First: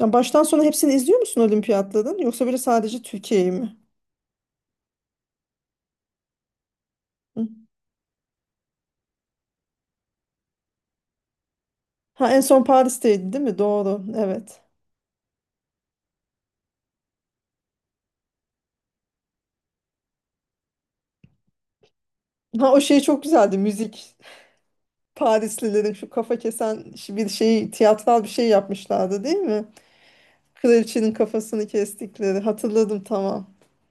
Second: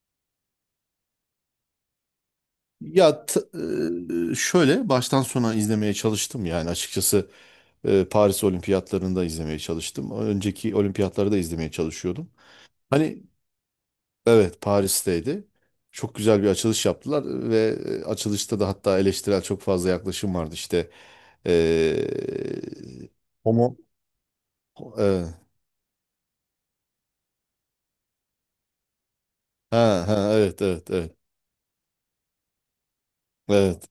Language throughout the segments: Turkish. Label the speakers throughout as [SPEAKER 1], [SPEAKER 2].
[SPEAKER 1] Ya baştan sona hepsini izliyor musun olimpiyatların? Yoksa böyle sadece
[SPEAKER 2] Ya t-
[SPEAKER 1] Türkiye'yi mi?
[SPEAKER 2] Şöyle baştan sona izlemeye çalıştım yani açıkçası.
[SPEAKER 1] Hı.
[SPEAKER 2] Paris Olimpiyatlarını da izlemeye çalıştım. Önceki olimpiyatları da izlemeye çalışıyordum.
[SPEAKER 1] Ha en son
[SPEAKER 2] Hani
[SPEAKER 1] Paris'teydi değil mi? Doğru. Evet.
[SPEAKER 2] evet, Paris'teydi. Çok güzel bir açılış yaptılar ve açılışta da hatta eleştirel çok fazla yaklaşım vardı işte. E,
[SPEAKER 1] Ha o şey çok güzeldi
[SPEAKER 2] Homo.
[SPEAKER 1] müzik.
[SPEAKER 2] E,
[SPEAKER 1] Parislilerin şu bir şey tiyatral bir şey yapmışlardı değil mi?
[SPEAKER 2] ha, ha, evet, evet,
[SPEAKER 1] Kraliçenin
[SPEAKER 2] evet.
[SPEAKER 1] kafasını kestikleri. Hatırladım, tamam.
[SPEAKER 2] Evet,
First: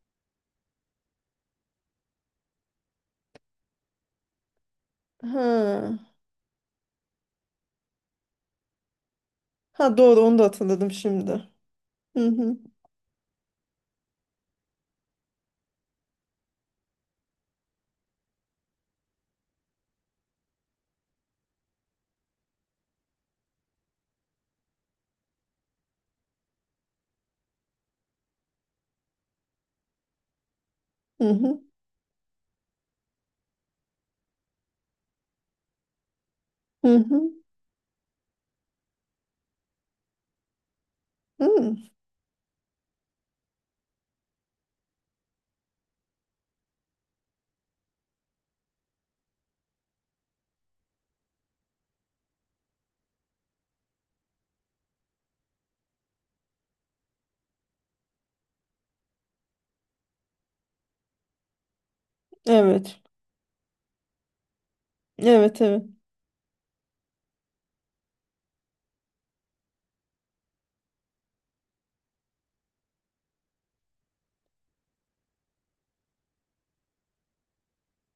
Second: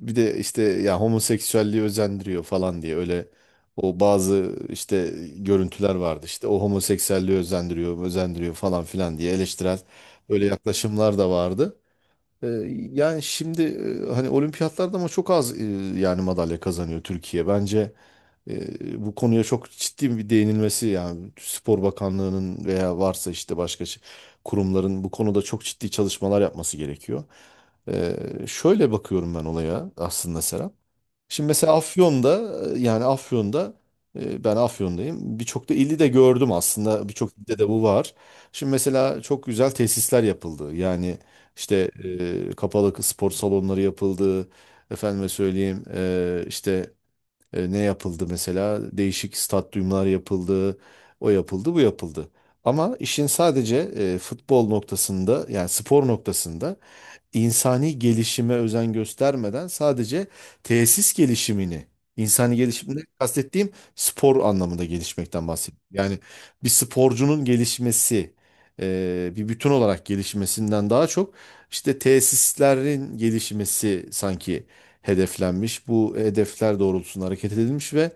[SPEAKER 2] bir de işte ya homoseksüelliği özendiriyor falan diye öyle, o bazı işte görüntüler
[SPEAKER 1] Ha.
[SPEAKER 2] vardı işte o homoseksüelliği özendiriyor falan filan diye eleştirel
[SPEAKER 1] Ha, doğru, onu da
[SPEAKER 2] öyle
[SPEAKER 1] hatırladım
[SPEAKER 2] yaklaşımlar da
[SPEAKER 1] şimdi.
[SPEAKER 2] vardı.
[SPEAKER 1] Hı
[SPEAKER 2] Ee,
[SPEAKER 1] hı.
[SPEAKER 2] Yani şimdi hani olimpiyatlarda ama çok az yani madalya kazanıyor Türkiye. Bence bu konuya çok ciddi bir değinilmesi yani Spor Bakanlığı'nın veya varsa işte kurumların bu konuda çok ciddi çalışmalar yapması gerekiyor. Ee, Şöyle bakıyorum ben olaya aslında, Serap.
[SPEAKER 1] Hı
[SPEAKER 2] Şimdi
[SPEAKER 1] hı.
[SPEAKER 2] mesela Afyon'da, ben Afyon'dayım. Birçok da ili de gördüm
[SPEAKER 1] Hı
[SPEAKER 2] aslında.
[SPEAKER 1] hı.
[SPEAKER 2] Birçok ilde de bu var. Şimdi mesela çok güzel tesisler yapıldı. Yani
[SPEAKER 1] Hı.
[SPEAKER 2] işte kapalı spor salonları yapıldı. Efendime söyleyeyim işte ne yapıldı mesela? Değişik stadyumlar yapıldı. O yapıldı, bu yapıldı. Ama işin sadece futbol noktasında yani spor noktasında insani gelişime özen göstermeden sadece tesis gelişimini, insani gelişimde
[SPEAKER 1] Evet.
[SPEAKER 2] kastettiğim spor anlamında gelişmekten
[SPEAKER 1] Evet, evet.
[SPEAKER 2] bahsediyorum. Yani bir sporcunun gelişmesi, bir bütün olarak gelişmesinden daha çok işte tesislerin gelişmesi sanki hedeflenmiş. Bu hedefler doğrultusunda hareket edilmiş ve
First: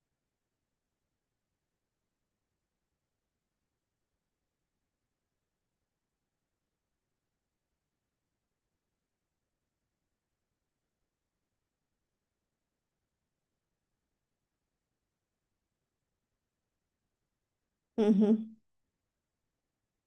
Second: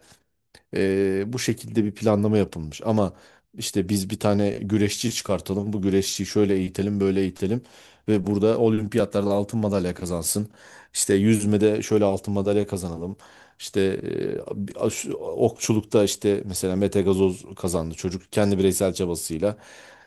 [SPEAKER 2] bu şekilde bir planlama yapılmış. Ama işte biz bir tane güreşçi çıkartalım. Bu güreşçiyi şöyle eğitelim, böyle eğitelim. Ve burada olimpiyatlarda altın madalya kazansın. İşte yüzmede şöyle altın madalya kazanalım. İşte okçulukta işte mesela Mete Gazoz kazandı,
[SPEAKER 1] Hı
[SPEAKER 2] çocuk
[SPEAKER 1] hı.
[SPEAKER 2] kendi bireysel çabasıyla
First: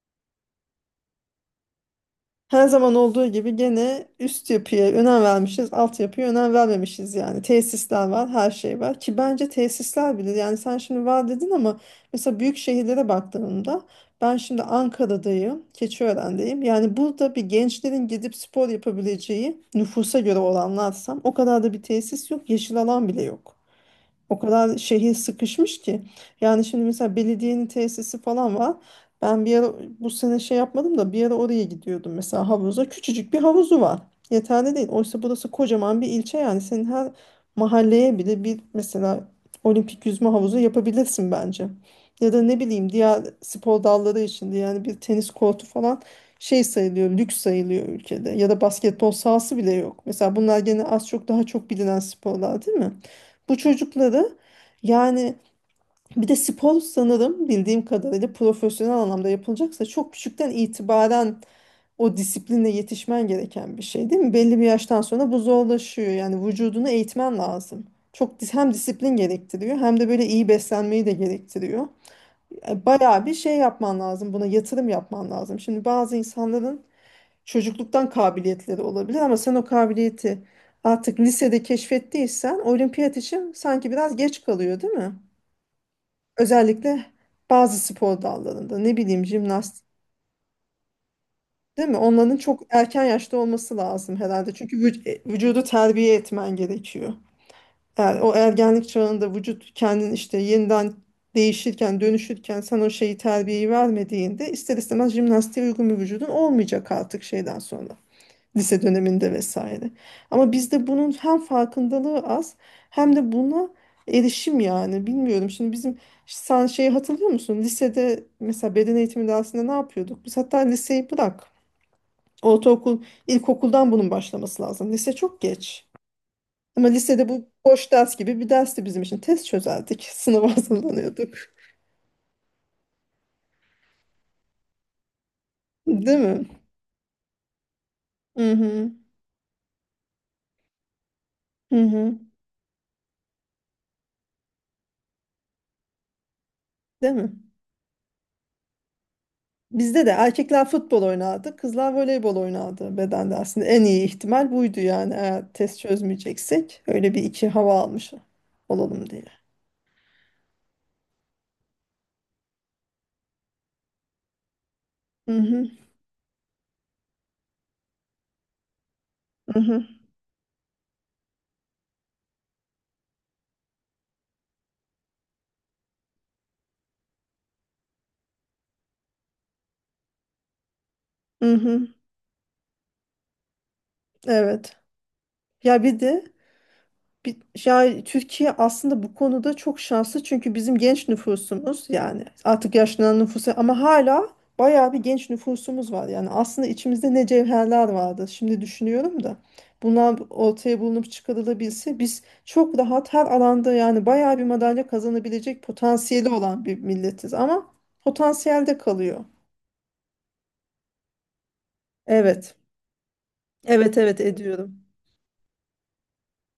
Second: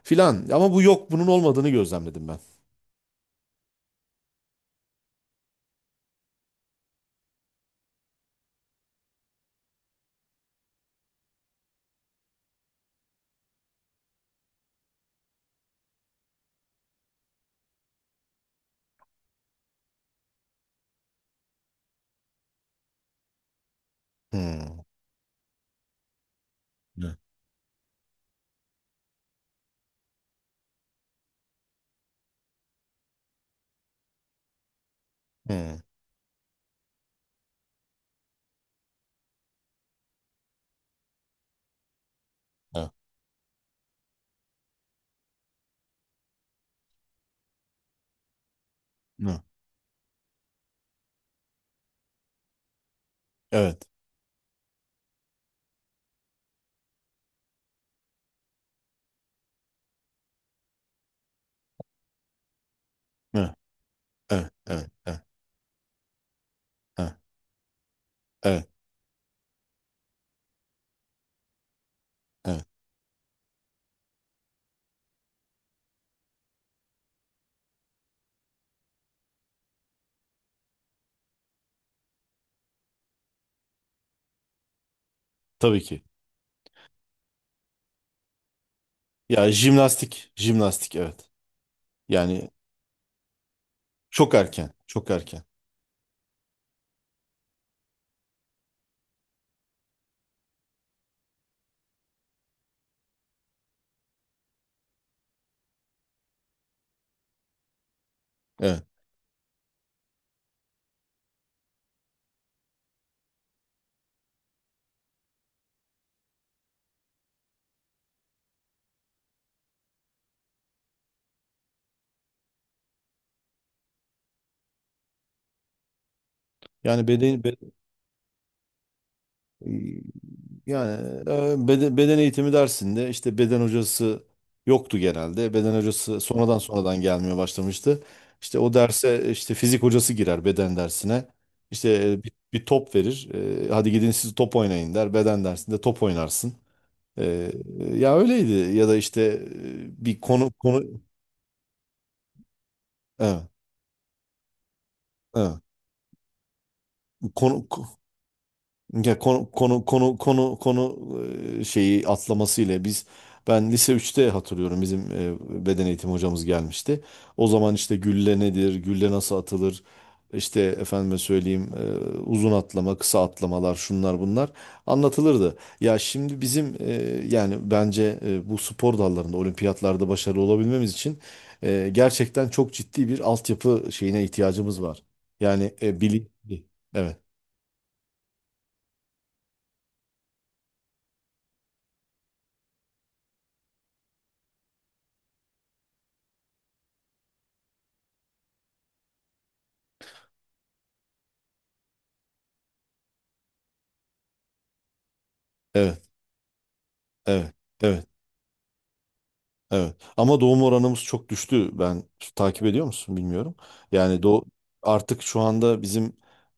[SPEAKER 2] filan. Ama bu yok, bunun olmadığını gözlemledim ben.
[SPEAKER 1] Her zaman olduğu gibi gene üst yapıya önem vermişiz, alt yapıya önem vermemişiz yani. Tesisler var, her şey var ki bence tesisler bile, yani sen şimdi var dedin ama mesela büyük şehirlere baktığımda ben şimdi Ankara'dayım, Keçiören'deyim. Yani burada bir gençlerin gidip spor yapabileceği, nüfusa göre oranlarsam, o kadar da bir tesis yok, yeşil alan bile yok. O kadar
[SPEAKER 2] Hmm.
[SPEAKER 1] şehir sıkışmış ki. Yani şimdi mesela
[SPEAKER 2] Ne?
[SPEAKER 1] belediyenin tesisi falan var. Ben bir ara, bu sene şey yapmadım da, bir ara oraya gidiyordum mesela, havuza. Küçücük bir havuzu var. Yeterli değil. Oysa burası
[SPEAKER 2] Hmm.
[SPEAKER 1] kocaman bir ilçe, yani senin her mahalleye bile bir mesela olimpik yüzme havuzu yapabilirsin bence. Ya da ne bileyim,
[SPEAKER 2] Ha.
[SPEAKER 1] diğer spor dalları içinde yani bir tenis kortu falan şey sayılıyor, lüks sayılıyor ülkede. Ya da basketbol
[SPEAKER 2] Ne?
[SPEAKER 1] sahası bile yok. Mesela bunlar gene az çok daha çok bilinen sporlar değil mi? Bu
[SPEAKER 2] Evet.
[SPEAKER 1] çocukları yani, bir de spor sanırım bildiğim kadarıyla profesyonel anlamda yapılacaksa çok küçükten itibaren o disipline yetişmen
[SPEAKER 2] Ne?
[SPEAKER 1] gereken bir şey değil mi?
[SPEAKER 2] Evet.
[SPEAKER 1] Belli bir
[SPEAKER 2] Evet.
[SPEAKER 1] yaştan
[SPEAKER 2] Evet.
[SPEAKER 1] sonra bu zorlaşıyor. Yani vücudunu
[SPEAKER 2] Evet.
[SPEAKER 1] eğitmen lazım.
[SPEAKER 2] Evet.
[SPEAKER 1] Hem disiplin gerektiriyor hem de böyle iyi beslenmeyi de gerektiriyor.
[SPEAKER 2] Evet.
[SPEAKER 1] Bayağı bir şey yapman lazım. Buna yatırım yapman lazım. Şimdi bazı insanların çocukluktan kabiliyetleri olabilir ama sen o kabiliyeti artık lisede keşfettiysen olimpiyat için sanki biraz geç kalıyor değil mi?
[SPEAKER 2] Tabii ki.
[SPEAKER 1] Özellikle bazı spor dallarında, ne bileyim,
[SPEAKER 2] Ya
[SPEAKER 1] jimnastik,
[SPEAKER 2] jimnastik, jimnastik, evet.
[SPEAKER 1] değil mi? Onların
[SPEAKER 2] Yani
[SPEAKER 1] çok erken yaşta olması lazım
[SPEAKER 2] çok
[SPEAKER 1] herhalde.
[SPEAKER 2] erken,
[SPEAKER 1] Çünkü
[SPEAKER 2] çok erken.
[SPEAKER 1] vücudu terbiye etmen gerekiyor. O ergenlik çağında vücut kendini işte yeniden değişirken, dönüşürken, sen o şeyi, terbiyeyi vermediğinde ister istemez jimnastiğe uygun bir vücudun olmayacak artık şeyden sonra, lise
[SPEAKER 2] Evet.
[SPEAKER 1] döneminde vesaire. Ama bizde bunun hem farkındalığı az hem de buna erişim, yani bilmiyorum. Şimdi bizim, sen şeyi hatırlıyor musun? Lisede mesela beden eğitimi dersinde ne yapıyorduk? Biz, hatta liseyi bırak. Ortaokul, ilkokuldan bunun başlaması lazım. Lise çok geç. Ama
[SPEAKER 2] Yani
[SPEAKER 1] lisede
[SPEAKER 2] beden
[SPEAKER 1] bu
[SPEAKER 2] be-
[SPEAKER 1] boş ders gibi bir dersti bizim için. Test çözerdik. Sınava
[SPEAKER 2] Yani
[SPEAKER 1] hazırlanıyorduk.
[SPEAKER 2] beden eğitimi dersinde işte beden hocası yoktu genelde. Beden
[SPEAKER 1] Değil
[SPEAKER 2] hocası
[SPEAKER 1] mi?
[SPEAKER 2] sonradan gelmeye başlamıştı.
[SPEAKER 1] Hı
[SPEAKER 2] İşte o
[SPEAKER 1] hı.
[SPEAKER 2] derse işte fizik hocası girer beden dersine.
[SPEAKER 1] Hı
[SPEAKER 2] İşte
[SPEAKER 1] hı.
[SPEAKER 2] e, bir, bir top verir. Hadi gidin siz top oynayın der. Beden dersinde top oynarsın.
[SPEAKER 1] Değil mi?
[SPEAKER 2] E, Ya öyleydi ya da işte
[SPEAKER 1] Bizde
[SPEAKER 2] e,
[SPEAKER 1] de
[SPEAKER 2] bir konu
[SPEAKER 1] erkekler
[SPEAKER 2] konu
[SPEAKER 1] futbol oynardı, kızlar voleybol oynardı bedende
[SPEAKER 2] evet,
[SPEAKER 1] aslında. En iyi ihtimal buydu yani, eğer
[SPEAKER 2] evet.
[SPEAKER 1] test çözmeyeceksek. Öyle bir iki
[SPEAKER 2] Konu
[SPEAKER 1] hava almış olalım
[SPEAKER 2] Ya
[SPEAKER 1] diye.
[SPEAKER 2] konu konu konu konu konu e, Şeyi atlamasıyla ben lise üçte hatırlıyorum, bizim
[SPEAKER 1] Hı hı,
[SPEAKER 2] beden eğitimi hocamız gelmişti. O zaman işte gülle nedir, gülle nasıl
[SPEAKER 1] hı
[SPEAKER 2] atılır,
[SPEAKER 1] hı,
[SPEAKER 2] işte efendime söyleyeyim uzun atlama, kısa atlamalar, şunlar bunlar anlatılırdı. Ya şimdi bizim yani bence bu spor dallarında olimpiyatlarda başarılı olabilmemiz için
[SPEAKER 1] hı hı.
[SPEAKER 2] gerçekten çok ciddi bir altyapı şeyine
[SPEAKER 1] Evet.
[SPEAKER 2] ihtiyacımız var. Yani
[SPEAKER 1] Ya bir de,
[SPEAKER 2] bilinçli. Evet,
[SPEAKER 1] bir, ya Türkiye aslında bu konuda çok şanslı çünkü bizim genç nüfusumuz, yani artık yaşlanan nüfusu ama hala bayağı bir genç nüfusumuz var. Yani aslında içimizde ne cevherler vardı, şimdi düşünüyorum da bunlar ortaya bulunup çıkarılabilse biz çok rahat her alanda yani bayağı bir madalya kazanabilecek
[SPEAKER 2] evet,
[SPEAKER 1] potansiyeli olan bir milletiz
[SPEAKER 2] evet,
[SPEAKER 1] ama
[SPEAKER 2] evet.
[SPEAKER 1] potansiyelde kalıyor.
[SPEAKER 2] Evet. Ama doğum oranımız çok düştü. Ben,
[SPEAKER 1] Evet.
[SPEAKER 2] takip ediyor musun bilmiyorum.
[SPEAKER 1] Evet, evet,
[SPEAKER 2] Yani do
[SPEAKER 1] ediyorum.
[SPEAKER 2] Artık şu anda bizim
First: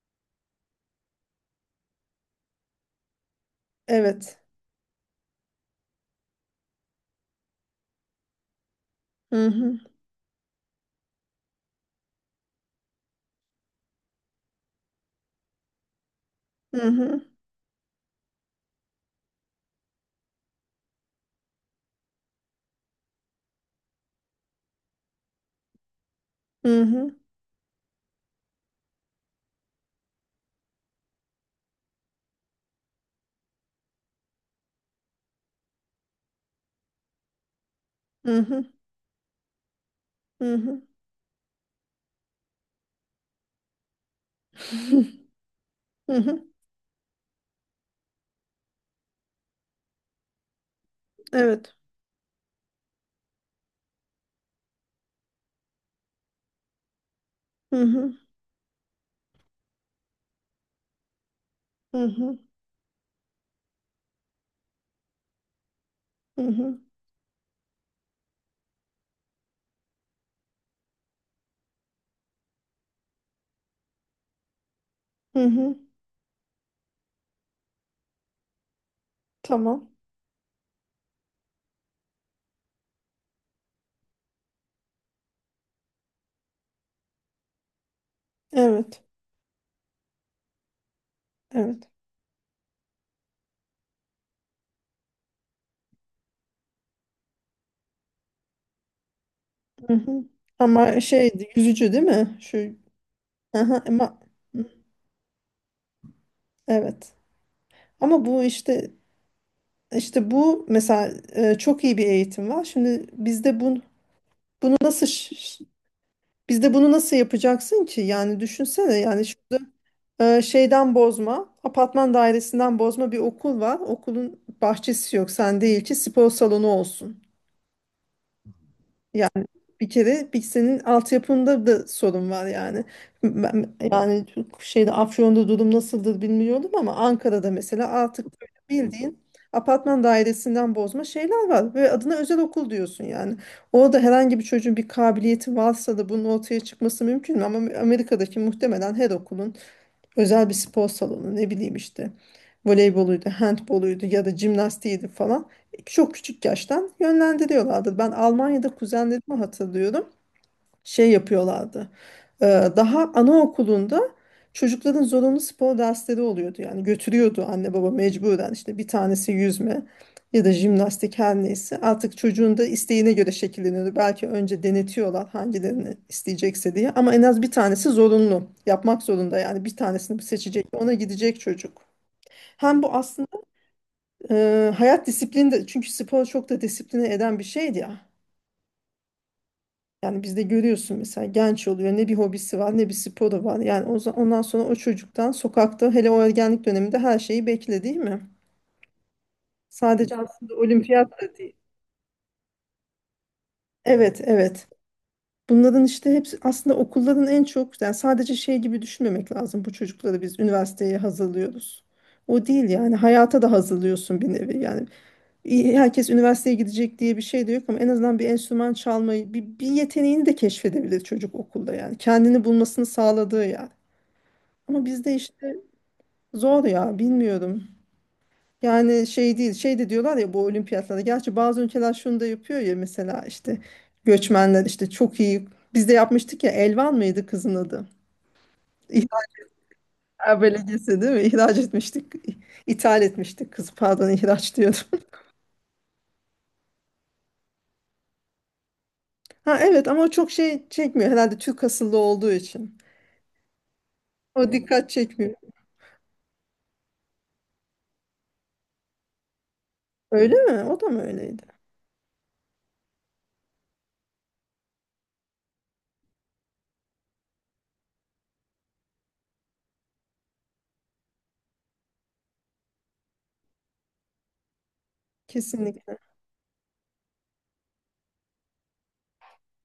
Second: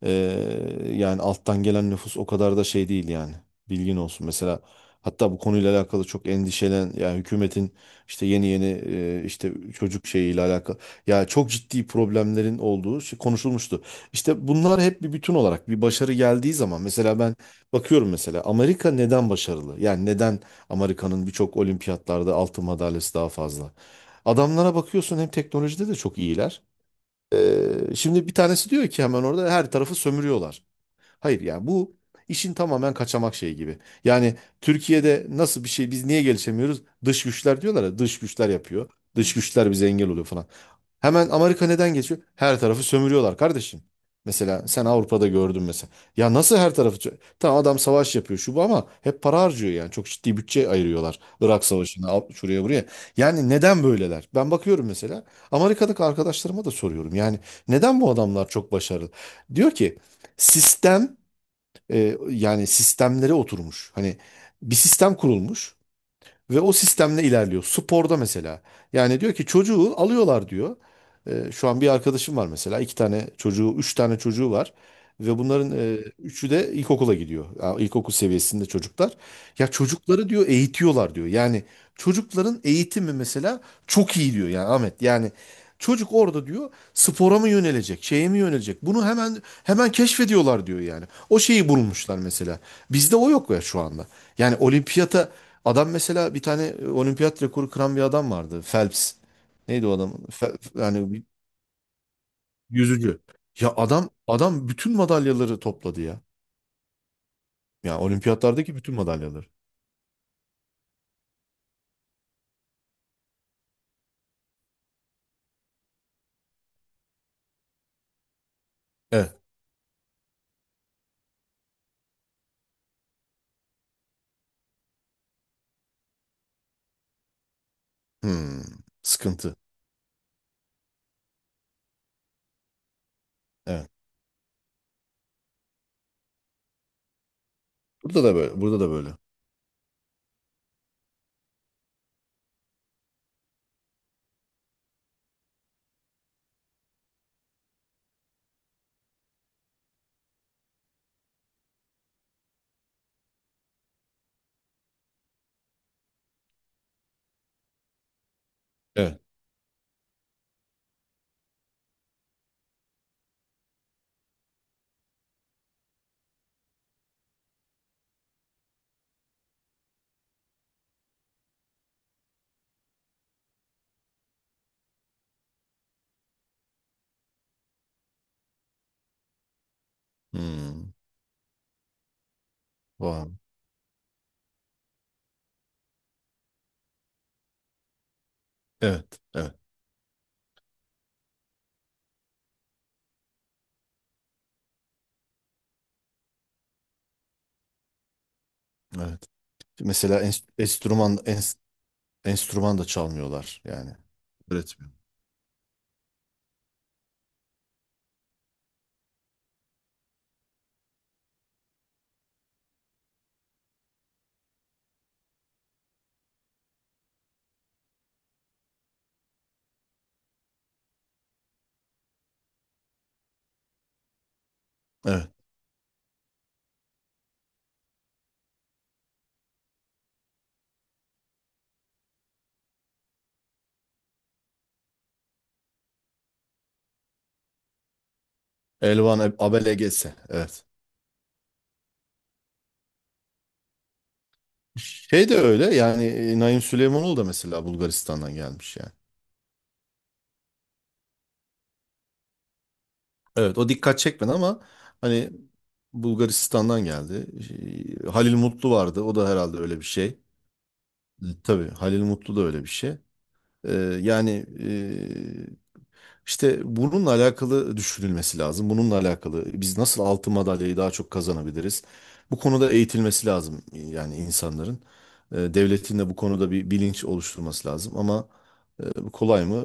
[SPEAKER 2] yani alttan gelen nüfus o kadar da şey değil yani. Bilgin olsun.
[SPEAKER 1] Evet.
[SPEAKER 2] Mesela, hatta bu konuyla alakalı çok endişelen, yani hükümetin işte yeni yeni
[SPEAKER 1] Hı
[SPEAKER 2] işte
[SPEAKER 1] hı.
[SPEAKER 2] çocuk şeyiyle alakalı ya çok ciddi problemlerin olduğu şey konuşulmuştu. İşte bunlar hep bir bütün olarak bir başarı geldiği
[SPEAKER 1] Hı
[SPEAKER 2] zaman mesela
[SPEAKER 1] hı.
[SPEAKER 2] ben bakıyorum, mesela Amerika neden başarılı? Yani neden Amerika'nın birçok olimpiyatlarda altın madalyası daha fazla. Adamlara bakıyorsun, hem teknolojide de çok iyiler.
[SPEAKER 1] Hı hı.
[SPEAKER 2] Şimdi bir tanesi diyor ki hemen orada her tarafı sömürüyorlar. Hayır, yani bu işin tamamen kaçamak şeyi gibi. Yani Türkiye'de nasıl bir şey, biz niye gelişemiyoruz? Dış güçler, diyorlar ya, dış
[SPEAKER 1] Hı
[SPEAKER 2] güçler
[SPEAKER 1] hı.
[SPEAKER 2] yapıyor. Dış güçler bize engel oluyor falan.
[SPEAKER 1] Hı hı.
[SPEAKER 2] Hemen Amerika neden geçiyor? Her tarafı sömürüyorlar kardeşim. Mesela sen Avrupa'da gördün mesela.
[SPEAKER 1] Hı
[SPEAKER 2] Ya
[SPEAKER 1] hı.
[SPEAKER 2] nasıl her tarafı? Sö- Tamam, adam savaş yapıyor şu bu, ama hep para harcıyor yani. Çok ciddi bütçe ayırıyorlar. Irak
[SPEAKER 1] Evet.
[SPEAKER 2] Savaşı'na, şuraya buraya. Yani neden böyleler? Ben bakıyorum mesela. Amerika'daki arkadaşlarıma da soruyorum. Yani
[SPEAKER 1] Hı
[SPEAKER 2] neden bu
[SPEAKER 1] hı.
[SPEAKER 2] adamlar çok başarılı? Diyor ki sistem
[SPEAKER 1] Hı hı.
[SPEAKER 2] yani sistemlere oturmuş. Hani bir sistem kurulmuş.
[SPEAKER 1] Hı
[SPEAKER 2] Ve o
[SPEAKER 1] hı.
[SPEAKER 2] sistemle ilerliyor. Sporda mesela. Yani diyor ki çocuğu alıyorlar diyor. Şu an bir arkadaşım var mesela. Üç tane çocuğu var. Ve
[SPEAKER 1] Hı
[SPEAKER 2] bunların
[SPEAKER 1] hı.
[SPEAKER 2] üçü de ilkokula gidiyor. Ya, ilkokul seviyesinde çocuklar. Ya
[SPEAKER 1] Tamam.
[SPEAKER 2] çocukları, diyor, eğitiyorlar diyor. Yani çocukların eğitimi mesela çok iyi diyor, yani Ahmet. Yani çocuk orada diyor spora mı yönelecek, şeye mi yönelecek?
[SPEAKER 1] Evet.
[SPEAKER 2] Bunu hemen keşfediyorlar diyor yani. O şeyi
[SPEAKER 1] Evet.
[SPEAKER 2] bulmuşlar mesela. Bizde o yok ya şu anda. Yani olimpiyata Adam mesela bir tane olimpiyat rekoru kıran bir adam vardı. Phelps. Neydi o
[SPEAKER 1] Hı
[SPEAKER 2] adam?
[SPEAKER 1] hı.
[SPEAKER 2] Fe-
[SPEAKER 1] Ama
[SPEAKER 2] yani bir
[SPEAKER 1] şeydi, yüzücü değil mi? Şu,
[SPEAKER 2] Yüzücü. Ya
[SPEAKER 1] aha,
[SPEAKER 2] adam
[SPEAKER 1] ama
[SPEAKER 2] adam bütün madalyaları topladı ya.
[SPEAKER 1] evet.
[SPEAKER 2] Ya
[SPEAKER 1] Ama bu
[SPEAKER 2] olimpiyatlardaki
[SPEAKER 1] işte,
[SPEAKER 2] bütün madalyaları.
[SPEAKER 1] işte bu mesela, çok iyi bir eğitim var. Şimdi bizde bunu, bunu nasıl ş- ş- bizde bunu nasıl yapacaksın ki? Yani düşünsene,
[SPEAKER 2] Evet.
[SPEAKER 1] şeyden bozma, apartman dairesinden bozma bir okul var. Okulun bahçesi yok. Sen değil ki spor salonu olsun.
[SPEAKER 2] Hmm. Sıkıntı.
[SPEAKER 1] Bir kere bir senin altyapında da sorun var yani. Ben,
[SPEAKER 2] Evet.
[SPEAKER 1] yani şeyde Afyon'da durum nasıldır bilmiyorum ama Ankara'da mesela
[SPEAKER 2] Burada
[SPEAKER 1] artık
[SPEAKER 2] da
[SPEAKER 1] böyle
[SPEAKER 2] böyle. Burada da böyle.
[SPEAKER 1] bildiğin apartman dairesinden bozma şeyler var ve adına özel okul diyorsun yani. Orada herhangi bir çocuğun bir kabiliyeti varsa da bunun ortaya çıkması mümkün mü? Ama Amerika'daki muhtemelen her okulun özel bir spor salonu, ne bileyim işte, voleyboluydu, handboluydu ya da jimnastiğiydi falan. Çok küçük yaştan yönlendiriyorlardı. Ben Almanya'da
[SPEAKER 2] Evet.
[SPEAKER 1] kuzenlerimi hatırlıyorum, şey yapıyorlardı. Ee, Daha anaokulunda çocukların zorunlu spor dersleri oluyordu. Yani götürüyordu anne baba mecburen, işte bir tanesi yüzme ya da jimnastik, her neyse. Artık çocuğun da isteğine göre şekilleniyordu. Belki önce denetiyorlar hangilerini isteyecekse diye, ama en az bir tanesi zorunlu. Yapmak zorunda, yani bir tanesini seçecek, ona
[SPEAKER 2] Hmm.
[SPEAKER 1] gidecek çocuk. Hem bu aslında
[SPEAKER 2] Vay.
[SPEAKER 1] hayat disiplini de, çünkü spor çok da disipline eden bir şeydi ya.
[SPEAKER 2] Evet. Evet.
[SPEAKER 1] Yani bizde görüyorsun mesela, genç oluyor, ne bir hobisi var ne bir sporu var. Yani o, ondan sonra o çocuktan sokakta, hele o ergenlik döneminde, her şeyi bekle değil mi?
[SPEAKER 2] Evet.
[SPEAKER 1] Sadece
[SPEAKER 2] Mesela
[SPEAKER 1] aslında olimpiyat da değil.
[SPEAKER 2] enstrüman da çalmıyorlar yani.
[SPEAKER 1] Evet, evet.
[SPEAKER 2] Öğretmiyor.
[SPEAKER 1] Bunların işte hepsi aslında okulların, en çok yani sadece şey gibi düşünmemek lazım: bu çocukları biz üniversiteye hazırlıyoruz. O değil yani, hayata da hazırlıyorsun bir nevi yani. İyi, herkes üniversiteye gidecek diye bir şey de yok ama en azından bir enstrüman çalmayı, bir yeteneğini de keşfedebilir çocuk okulda yani. Kendini bulmasını sağladığı yani. Ama bizde
[SPEAKER 2] Evet.
[SPEAKER 1] işte zor ya, bilmiyorum. Yani şey değil, şey de diyorlar ya bu olimpiyatlarda. Gerçi bazı ülkeler şunu da yapıyor ya mesela, işte göçmenler işte çok iyi. Biz de yapmıştık ya, Elvan mıydı kızın adı? İhraç
[SPEAKER 2] Elvan Abele gelse. Evet.
[SPEAKER 1] Belediyesi değil mi? İhraç etmiştik. İthal etmiştik kızı, pardon, ihraç diyordum.
[SPEAKER 2] Şey de öyle yani Naim Süleymanoğlu da mesela Bulgaristan'dan gelmiş yani.
[SPEAKER 1] Ha evet, ama o çok şey çekmiyor herhalde, Türk asıllı olduğu için.
[SPEAKER 2] Evet, o dikkat çekmedi
[SPEAKER 1] O
[SPEAKER 2] ama
[SPEAKER 1] dikkat
[SPEAKER 2] hani
[SPEAKER 1] çekmiyor.
[SPEAKER 2] Bulgaristan'dan geldi. Şey, Halil Mutlu vardı, o da herhalde öyle bir şey.
[SPEAKER 1] Öyle mi? O da mı öyleydi?
[SPEAKER 2] Tabii Halil Mutlu da öyle bir şey. E, yani e, işte bununla alakalı düşünülmesi lazım. Bununla alakalı biz nasıl altın madalyayı daha çok kazanabiliriz? Bu konuda eğitilmesi lazım yani insanların.
[SPEAKER 1] Kesinlikle.
[SPEAKER 2] Devletin de bu konuda bir bilinç oluşturması lazım ama, tabii, kolay mı?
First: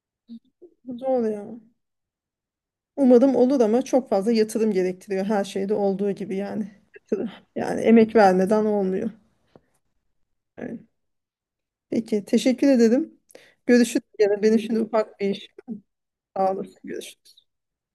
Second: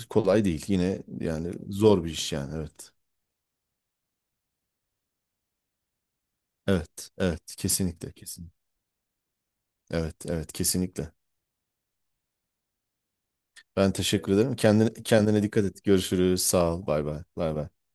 [SPEAKER 2] Kolay değil. Yine
[SPEAKER 1] Zor ya.
[SPEAKER 2] yani zor bir iş yani. Evet.
[SPEAKER 1] Umarım olur ama çok fazla yatırım gerektiriyor, her şeyde olduğu gibi yani.
[SPEAKER 2] Evet.
[SPEAKER 1] Yatırım.
[SPEAKER 2] Evet.
[SPEAKER 1] Yani
[SPEAKER 2] Kesinlikle.
[SPEAKER 1] emek
[SPEAKER 2] Kesin.
[SPEAKER 1] vermeden olmuyor.
[SPEAKER 2] Evet. Evet.
[SPEAKER 1] Evet.
[SPEAKER 2] Kesinlikle.
[SPEAKER 1] Peki, teşekkür ederim.
[SPEAKER 2] Ben
[SPEAKER 1] Görüşürüz.
[SPEAKER 2] teşekkür
[SPEAKER 1] Yine
[SPEAKER 2] ederim.
[SPEAKER 1] benim şimdi
[SPEAKER 2] Kendine,
[SPEAKER 1] ufak bir
[SPEAKER 2] kendine
[SPEAKER 1] işim
[SPEAKER 2] dikkat
[SPEAKER 1] var.
[SPEAKER 2] et. Görüşürüz.
[SPEAKER 1] Sağ
[SPEAKER 2] Sağ
[SPEAKER 1] olasın.
[SPEAKER 2] ol. Bay bay.
[SPEAKER 1] Görüşürüz.
[SPEAKER 2] Bay bay.